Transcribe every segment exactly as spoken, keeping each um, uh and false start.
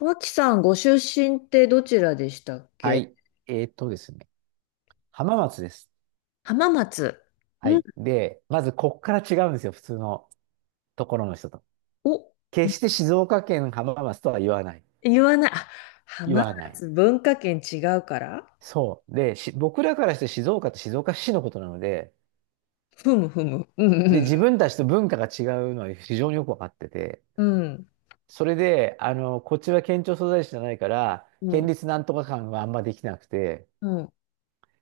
脇さん、ご出身ってどちらでしたっはけ？い。えーっとですね。浜松です。浜松。はうん、い。で、まずこっから違うんですよ。普通のところの人と。お、決して静岡県浜松とは言わない。言わない。あ、言浜わない。松、文化圏違うから。そう。で、し僕らからして静岡って静岡市のことなので、ふむふむ。うで、ん。自分たちと文化が違うのは非常によくわかってて、うん。それで、あの、こっちは県庁所在地じゃないから、うん。う県ん。立なんとか館はあんまできなくて、うん。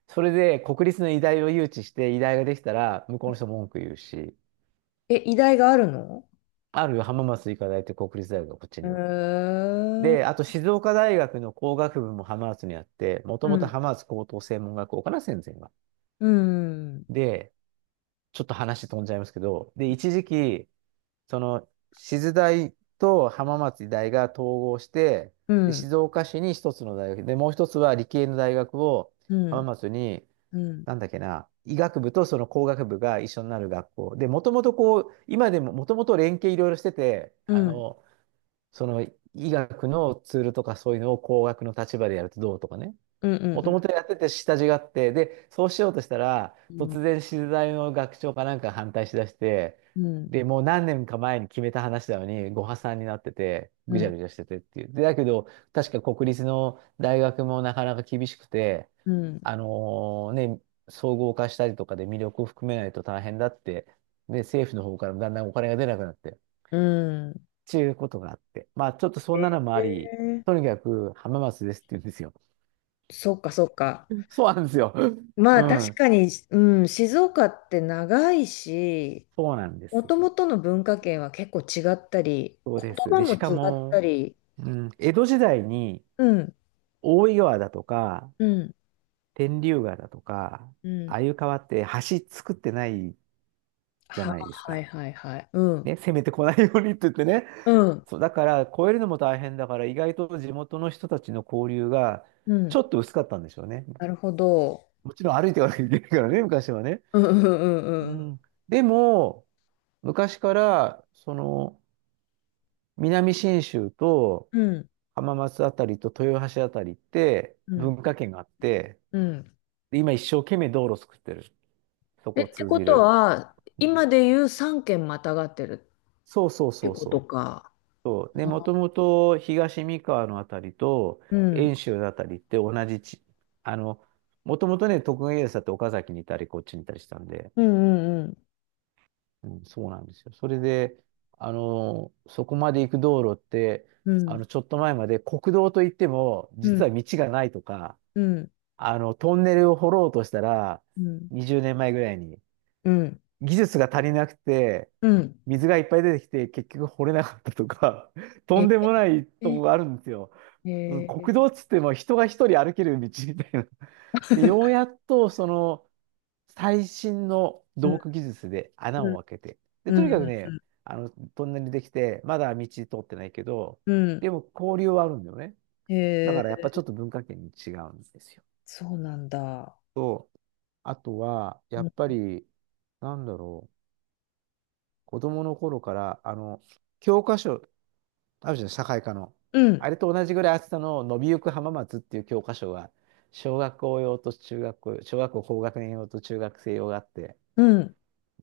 それで国立の医大を誘致して、医大ができたら、向こうの人文句言うし、え、医大があるの？ある浜松医科大って国立大学がこっちへには。ー。で、あと静岡大学の工学部も浜松にあって、もとうもとん。浜松高等専門学校かな、戦生は。うん。で、ちょっと話飛んじゃいますけど、で、一時期、その、静大と浜松大が統合して、うん。うで、ん。静岡市に一つの大学、で、もう一つは理系の大学をう浜ん。松に、うん。なんだっけな、医学部とその工学部が一緒になる学校。で、もともとこう、今でももともと連携いろいろしてて、うあん。の、その医学のツールとかそういうのを工学の立場でやるとどうとかね。うん。うもともん。とやってて下地があって、で、そうしようとしたら、うん。突然資材の学長かなんか反対しだして、うん。で、もう何年か前に決めた話なのに、ご破算になってて、ぐちゃぐちゃしててっていう。で、だけど、確か国立の大学もなかなか厳しくて、うん。あのーね、総合化したりとかで魅力を含めないと大変だって、で、政府の方からもだんだんお金が出なくなって。うん。ちゅうことがあって。まあ、ちょっとそんえなのもあり、ー、とにかく浜松ですって言うんですよ。そっかそっか。そうなんですよ。まうあ確ん。かに、うん、静岡って長いし、そうなんでもす。ともとの文化圏は結構違ったり、そう言です。葉で、もしか違ったも、り、うん、江戸時代にうん、大井川だとか、うん、天竜川だとか、うあん。あいう川って橋作ってないじゃは、ないですはいか。はいはい。うん、ね、攻めてこないようにって言ってね。うん、そう、だから、越えるのも大変だから、意外と地元の人たちの交流がうちょん。っと薄かったんでしょうね。なるほど。もちろん歩いていかなきゃいけないからね、昔はね。うんうんううんうん。ん、でも、昔から、その、南信州とうん、浜松あたりと豊橋あたりってうん、文化圏があって、うん。で今一生懸命道路作ってる。そえ、こをって通こじとる。は、う今ん、で言うさん県またがってるそうそうってそうことそう。か。そう。で、もともと東三河のあたりとうん、遠州のあたりって同じ地、あの、もともとね、徳川家康だって岡崎にいたり、こっちにいたりしたんで、うん、うん、うん、そうなんですよ。それで、あの、そこまで行く道路って、うあん、の、ちょっと前まで国道といっても、うん、う実はん、道がないとか、うん、あの、トンネルを掘ろうとしたら、うん、にじゅうねんまえぐらいに、うん。技術が足りなくて、うん。水がいっぱい出てきて、結局掘れなかったとか、とえんでもないとこえ。があるんですよ。うん、へえ。国道っつっても人が一人歩ける道みたいな。で、ようやっと、その、最新のう土ん、木技術で穴うん、を開けて。で、うとん、にうん、かくうね、ん。あの、トンネルできて、まだ道通ってないけど、うん。でも交流はあるんだよね。へだからやっぱえ、ちょっと文化圏に違うんですよ。そうなんだ。と、あとは、やうん、っぱり、なんだろう、子供の頃から、あの、教科書、あるじゃん、社会科の。うん。あれと同じぐらい厚さの伸びゆく浜松っていう教科書が、小学校用と中学校、小学校高学年用と中学生用があって、うん。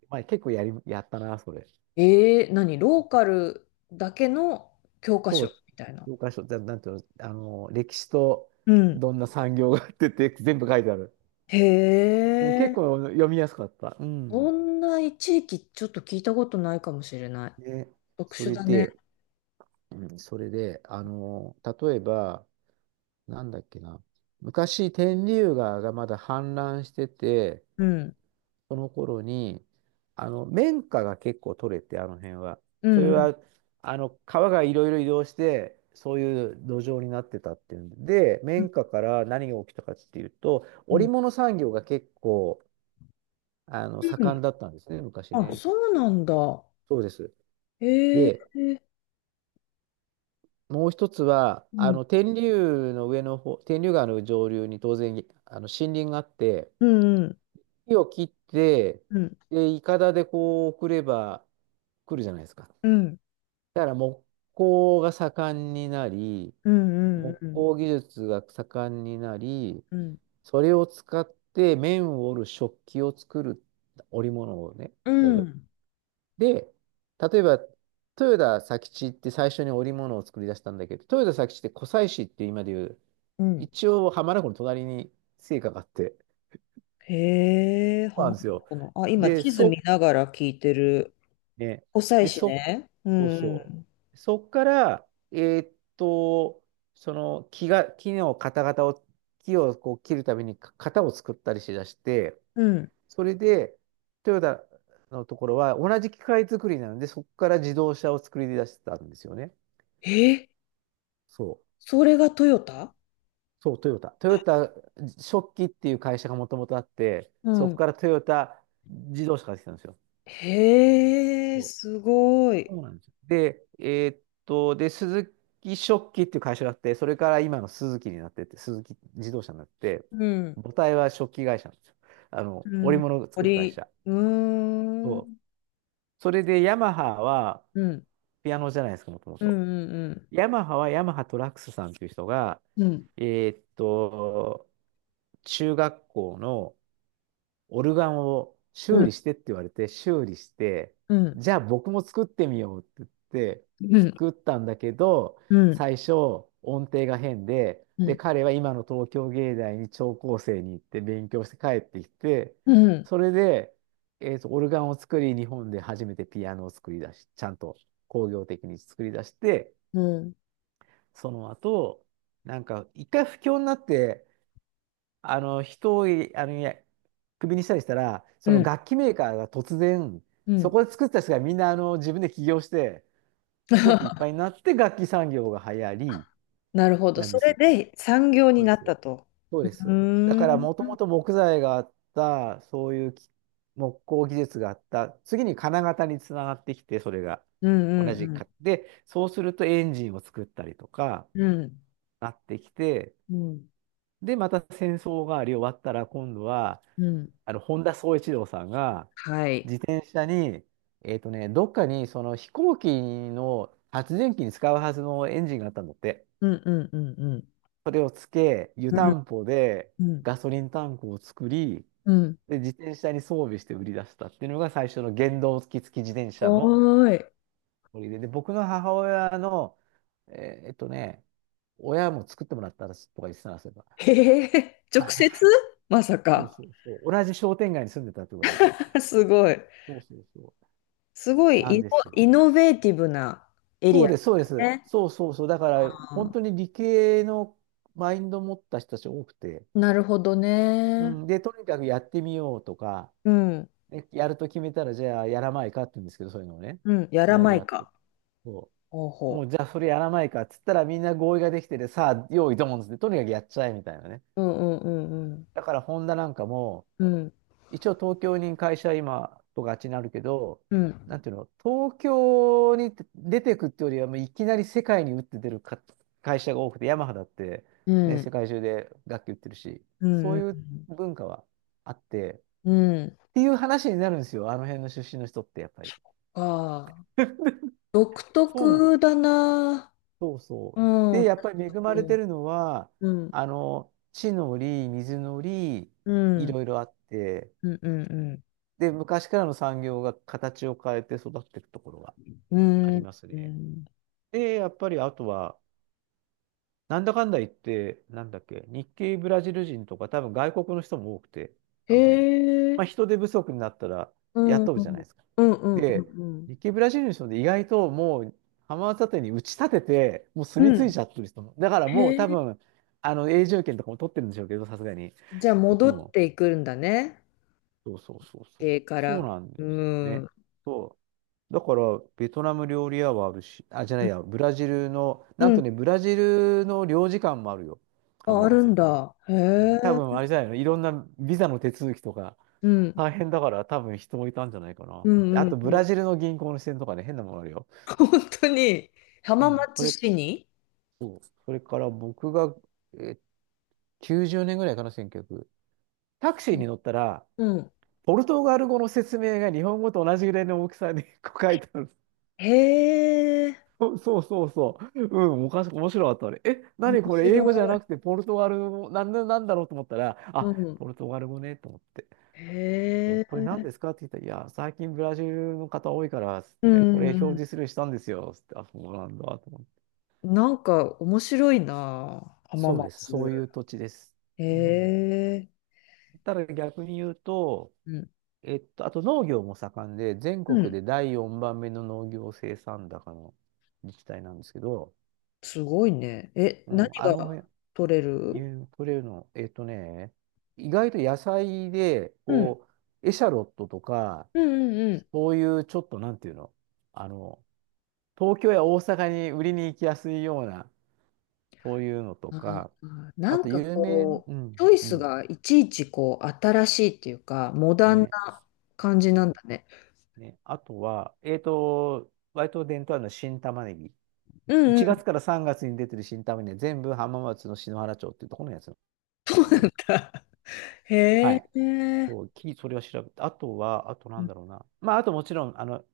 まあ結構やり、やったな、それ。ええ、何ローカルだけの教科そ書みう、たいな。教科書、だなんていうの、あの、歴史とうん。どんな産業があってって全部書いてある。へもうえ、結構読みやすかった。うそん。んな地域ちょっと聞いたことないかもしれない。ね、特そ殊れだね。で、うん、それで、あの、例えば、なんだっけな、昔、天竜川がまだ氾濫してて、うん。その頃に、あの、綿花が結構取れて、あの辺は。うそれん、うん、は、あの、川がいろいろ移動して、そういう土壌になってたっていうんで、うん、綿花から何が起きたかっていうと、う織ん。物産業が結構、あの、う盛ん。んだったんですね、昔あ、ね。そうなんだ。そうです。へえ、で、もう一つは、うあん、の、天竜の上の方、天竜川の上流に当然、あの、森林があって、うん、うん、木を切って、うん、で、いかだでこう送れば来るじゃないですか。うん、だから木工が盛んになり、うん、うん、木うん、工技術が盛んになり、うん。それを使って面を織る食器を作る織物をね、うやんうる。んで、例えば、豊田佐吉って最初に織物を作り出したんだけど、豊田佐吉って湖西市って今でいう、うん。一応浜名湖の隣に生家があって、へえ、そハうなマんっですたよ。のかな。あ、今、で、地図見そ、ながら聞いてる。ね、湖西で、市そね。うそうそん。う。そっから、えーっと、その木が、木の型型を、木をこう切るためにか型を作ったりしだして、うん。それで、トヨタのところは同じ機械作りなので、そこから自動車を作り出してたんですよね。え、そう。それがトヨタ。そう、トヨタ。トヨタ食器っていう会社がもともとあって、うそこん。からトヨタ自動車ができたんですよ。へえ、そうすごい。そうなんですよ。で、えーっと、で、鈴木食器っていう会社があって、それから今のスズキになってって、スズキ自動車になって、うん。母体は食器会社なんですよ。あの、う織ん。物を作る会鳥、社。うーそうん。それでヤマハは、うん、うピアノじゃないですか、もともん。うと。んうん、ヤマハはヤマハトラックスさんっていう人が、うん。えーっと、中学校のオルガンをう修ん。理してって言われて、修理して、うん。じゃあ僕も作ってみようって言って、うん。作ったんだけど、うん。最初音程が変で、うで、ん。彼は今の東京芸大に聴講生に行って勉強して帰ってきて、うん、それで、えーと、オルガンを作り、日本で初めてピアノを作り出し、ちゃんと工業的に作り出して、うん。その後、なんか一回不況になって、あの人をあのいやクビにしたりしたら、そうのん。楽器メーカーが突然、うそん。こで作った人がみんなあの自分で起業して、すごくいっぱい になって楽器産業が流行りなるほど。なんそですれよ。で産業にそうでなったす。と。そううでーす。だからん。もうとん、もと木材があった、そういうき木工技術があった、次に金型につながってきて、それがうん、同うじん。か。で、そうするとエンジンを作ったりとかうん。なってきて、うん。で、また戦争があり終わったら今度は、うん。あの、本田宗一郎さんが、はい。電車に、えっとね、どっかにその飛行機の発電機に使うはずのエンジンがあったんだって。うんうんうんうん。それをつけ、湯うたんんぽでうんガソリンタンクを作り、うん。で、自転車に装備して売り出したっていうのが最初の原動機付き自転車のおーい。ノリで、で、僕の母親の、えーっとね、親も作ってもらったらとか言ってたらそういえば。へえ、は直い。接。まさそうか。そうそう。同じ商店街に住んでたってことから。すごい。そうそうそすごいう。なイんノ、ですよ。イノベーティブなエそリうアです、そうでだす。ね。そうそうそう。だから、本当あに理系のマインドを持った人たち多くて、ー、なるほどうね。ん、で、とにかくやってみようとか、うん。ね、やると決めたら、じゃあやらないかって言うんですけど、そういうのをね、うん、やみらんなでなやいってか。そほうう。もほう、じゃあそれやらないかっつったら、みんな合意ができてて、さあ、用意ドンっつって、とにかくやっちゃえみたいなね。う。うんうんうんだから、ホンダなんかも、うん。一応東京に会社今とがちになるけど、うなん。んていうの、東京に出てくってよりは、もういきなり世界に打って出るか会社が多くて、ヤマハだって、うね、ん。世界中で楽器売ってるし、うそんうういうん文化はあって、うん。うん。っていう話になるんですよ、あの辺の出身の人ってやっぱり。ああ。独そうなの。特だな。そうそうう。で、ん。やっ確ぱり恵かまれてに。るのは、うん、あの、地の利、水の利、ういん、ろいろあって、うん、うん、うん。で、昔からの産業が形を変えて育っていくところがうありん、ますうね。ん。で、やっぱりあとは、なんだかんだ言って、なんだっけ、日系ブラジル人とか、多分外国の人も多くて、へあの辺。まえ、あ、人手不足になったらうん、う雇うじゃなん、いですか。うん、うん、うで、ん。うん。日系ブラジルの人で意外ともう浜松建てに打ち立てて、もうう住み着いん。ちゃってる人も。だからもうへえ、多分、あの永住権とかも取ってるんでしょうけど、さすがに。じゃあう戻っん。ていくんだね。そうそうそうそう。家かそうら。なんでうすん。ね。うそう。だから、ベトナム料理屋はあるし、あ、じゃないや、ん、ブラジルの、なんとね、ブラジルの領事館もあるよ。あ、あ浜る松んに。だ。へうん、多分、え。あれじゃないの、いろんなビザの手続きとか、うん、大変だから、多分人もいたんじゃないかな。うん、あうん、と、うブん。ラジルの銀行の支店とかね、変なものあるよ。本当に。う浜ん。そ松れ、市に？そう。それから僕が、え、きゅうじゅうねんぐらいかな、せんきゅうひゃく。タクシーに乗ったら、うん、ポルトガル語の説明が日本語と同じぐらいの大きさに 書いてある。へえ。そう そうそうそう。うん、おかし、面白かったあれ。え、面何これ、白い。英語じゃなくてポルトガル語、なんな、なんだろうと思ったら、うあ、ん、ポルトガル語ね、と思って。え、へこれえ。何ですかって言ったら、いや、最近ブラジルの方多いから、つっうてん。ね、これうんう表ん。示するようにしたんですよ、つって、あ、そうなんだ、と思って。なんか面白いな。あ、浜そうです。そ松。ういう土地です。へうん。え、ただ逆に言うと、うん。えっと、あと農業も盛んで、全う国ん、でだいよんばんめの農業生産高の自治体なんですけど、すごいね。え、う何ん、あがの辺、取れる？ユークレーの、えっとね、意外と野菜で、うん。こう、エシャロットとか、うんうんうん。そういうちょっとなんていうの、あの、東京や大阪に売りに行きやすいような、そういうのとあか、ー、なあとんか有名、こうう、チん、ョイうスん、がいちいちこう、新しいっていうか、モダンね、な感じそなんだね。うね。あとは、えっと、割と伝統あるのは新玉ねぎ。うんういちがつん。からさんがつに出てる新玉ねぎ、全部浜松の篠原町っていうところのやつな のなで、んか。はへい。え、そう、きりそれを調べて、あとは、あとなんだろうな。まあ、あともちろん、あの、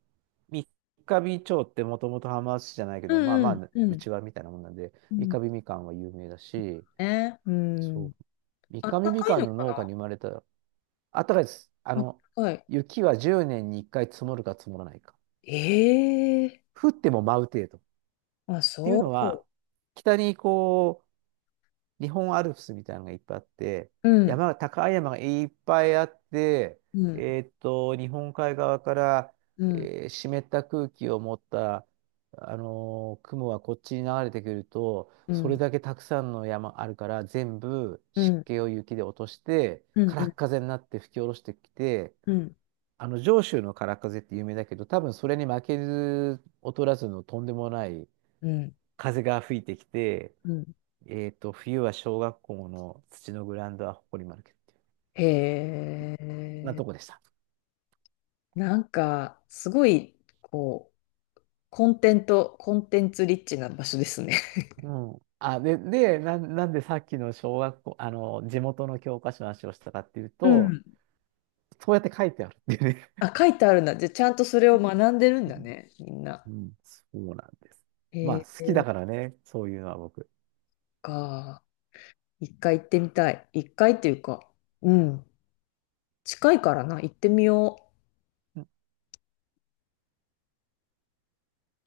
三ヶ日町ってもともと浜松市じゃないけうど、まあまんあ、うんううん。ちわみたいなもんなんで、う三ん。ヶ日みかんは有名だし、ね、うそん。う、三あっヶ日たみかいかんののか農家な。に生まれた、あったかいです。ああっの、たかい。雪はじゅうねんにいっかい積もるか積もらないか。ええ。降っても舞う程度。っあ、ていうそのう。は、北にこ日本アルプスみたいなのがいっぱいあって、うん。山が、高い山がいっぱいあって、うん、えーっと、日本海側から、うん、えー湿った空気を持った、あのー雲がこっちに流れてくると、うそれん、だけたくさんの山あるから、全部う湿ん、気を雪で落として、うん、う空ん、っ風になって吹き下ろしてきて、うん、あの上州の空っ風って有名だけど、多分それに負けず劣らずのとんでもないうん、風が吹いてきて、うん。えっと、冬は小学校の土のグラウンドは埃まるけど、へそんなえ、とこでした。なんか、すごい、こう、コンテント、コンテンツリッチな場所ですね。うん。あ、で、で、なん、なんでさっきの小学校、あの、地元の教科書の話をしたかっていう うと、ん。そうやって書いてあるっていうね。あ、書いてあるんだ。じゃあ、ちゃんとそれを 学んでるんうだん、ね、みんな。うんそうなんです。まあ、へ好え、きだからね、そういうのは僕。か。一回行ってみたい。一回っていうか、うん。近いからな、行ってみよう。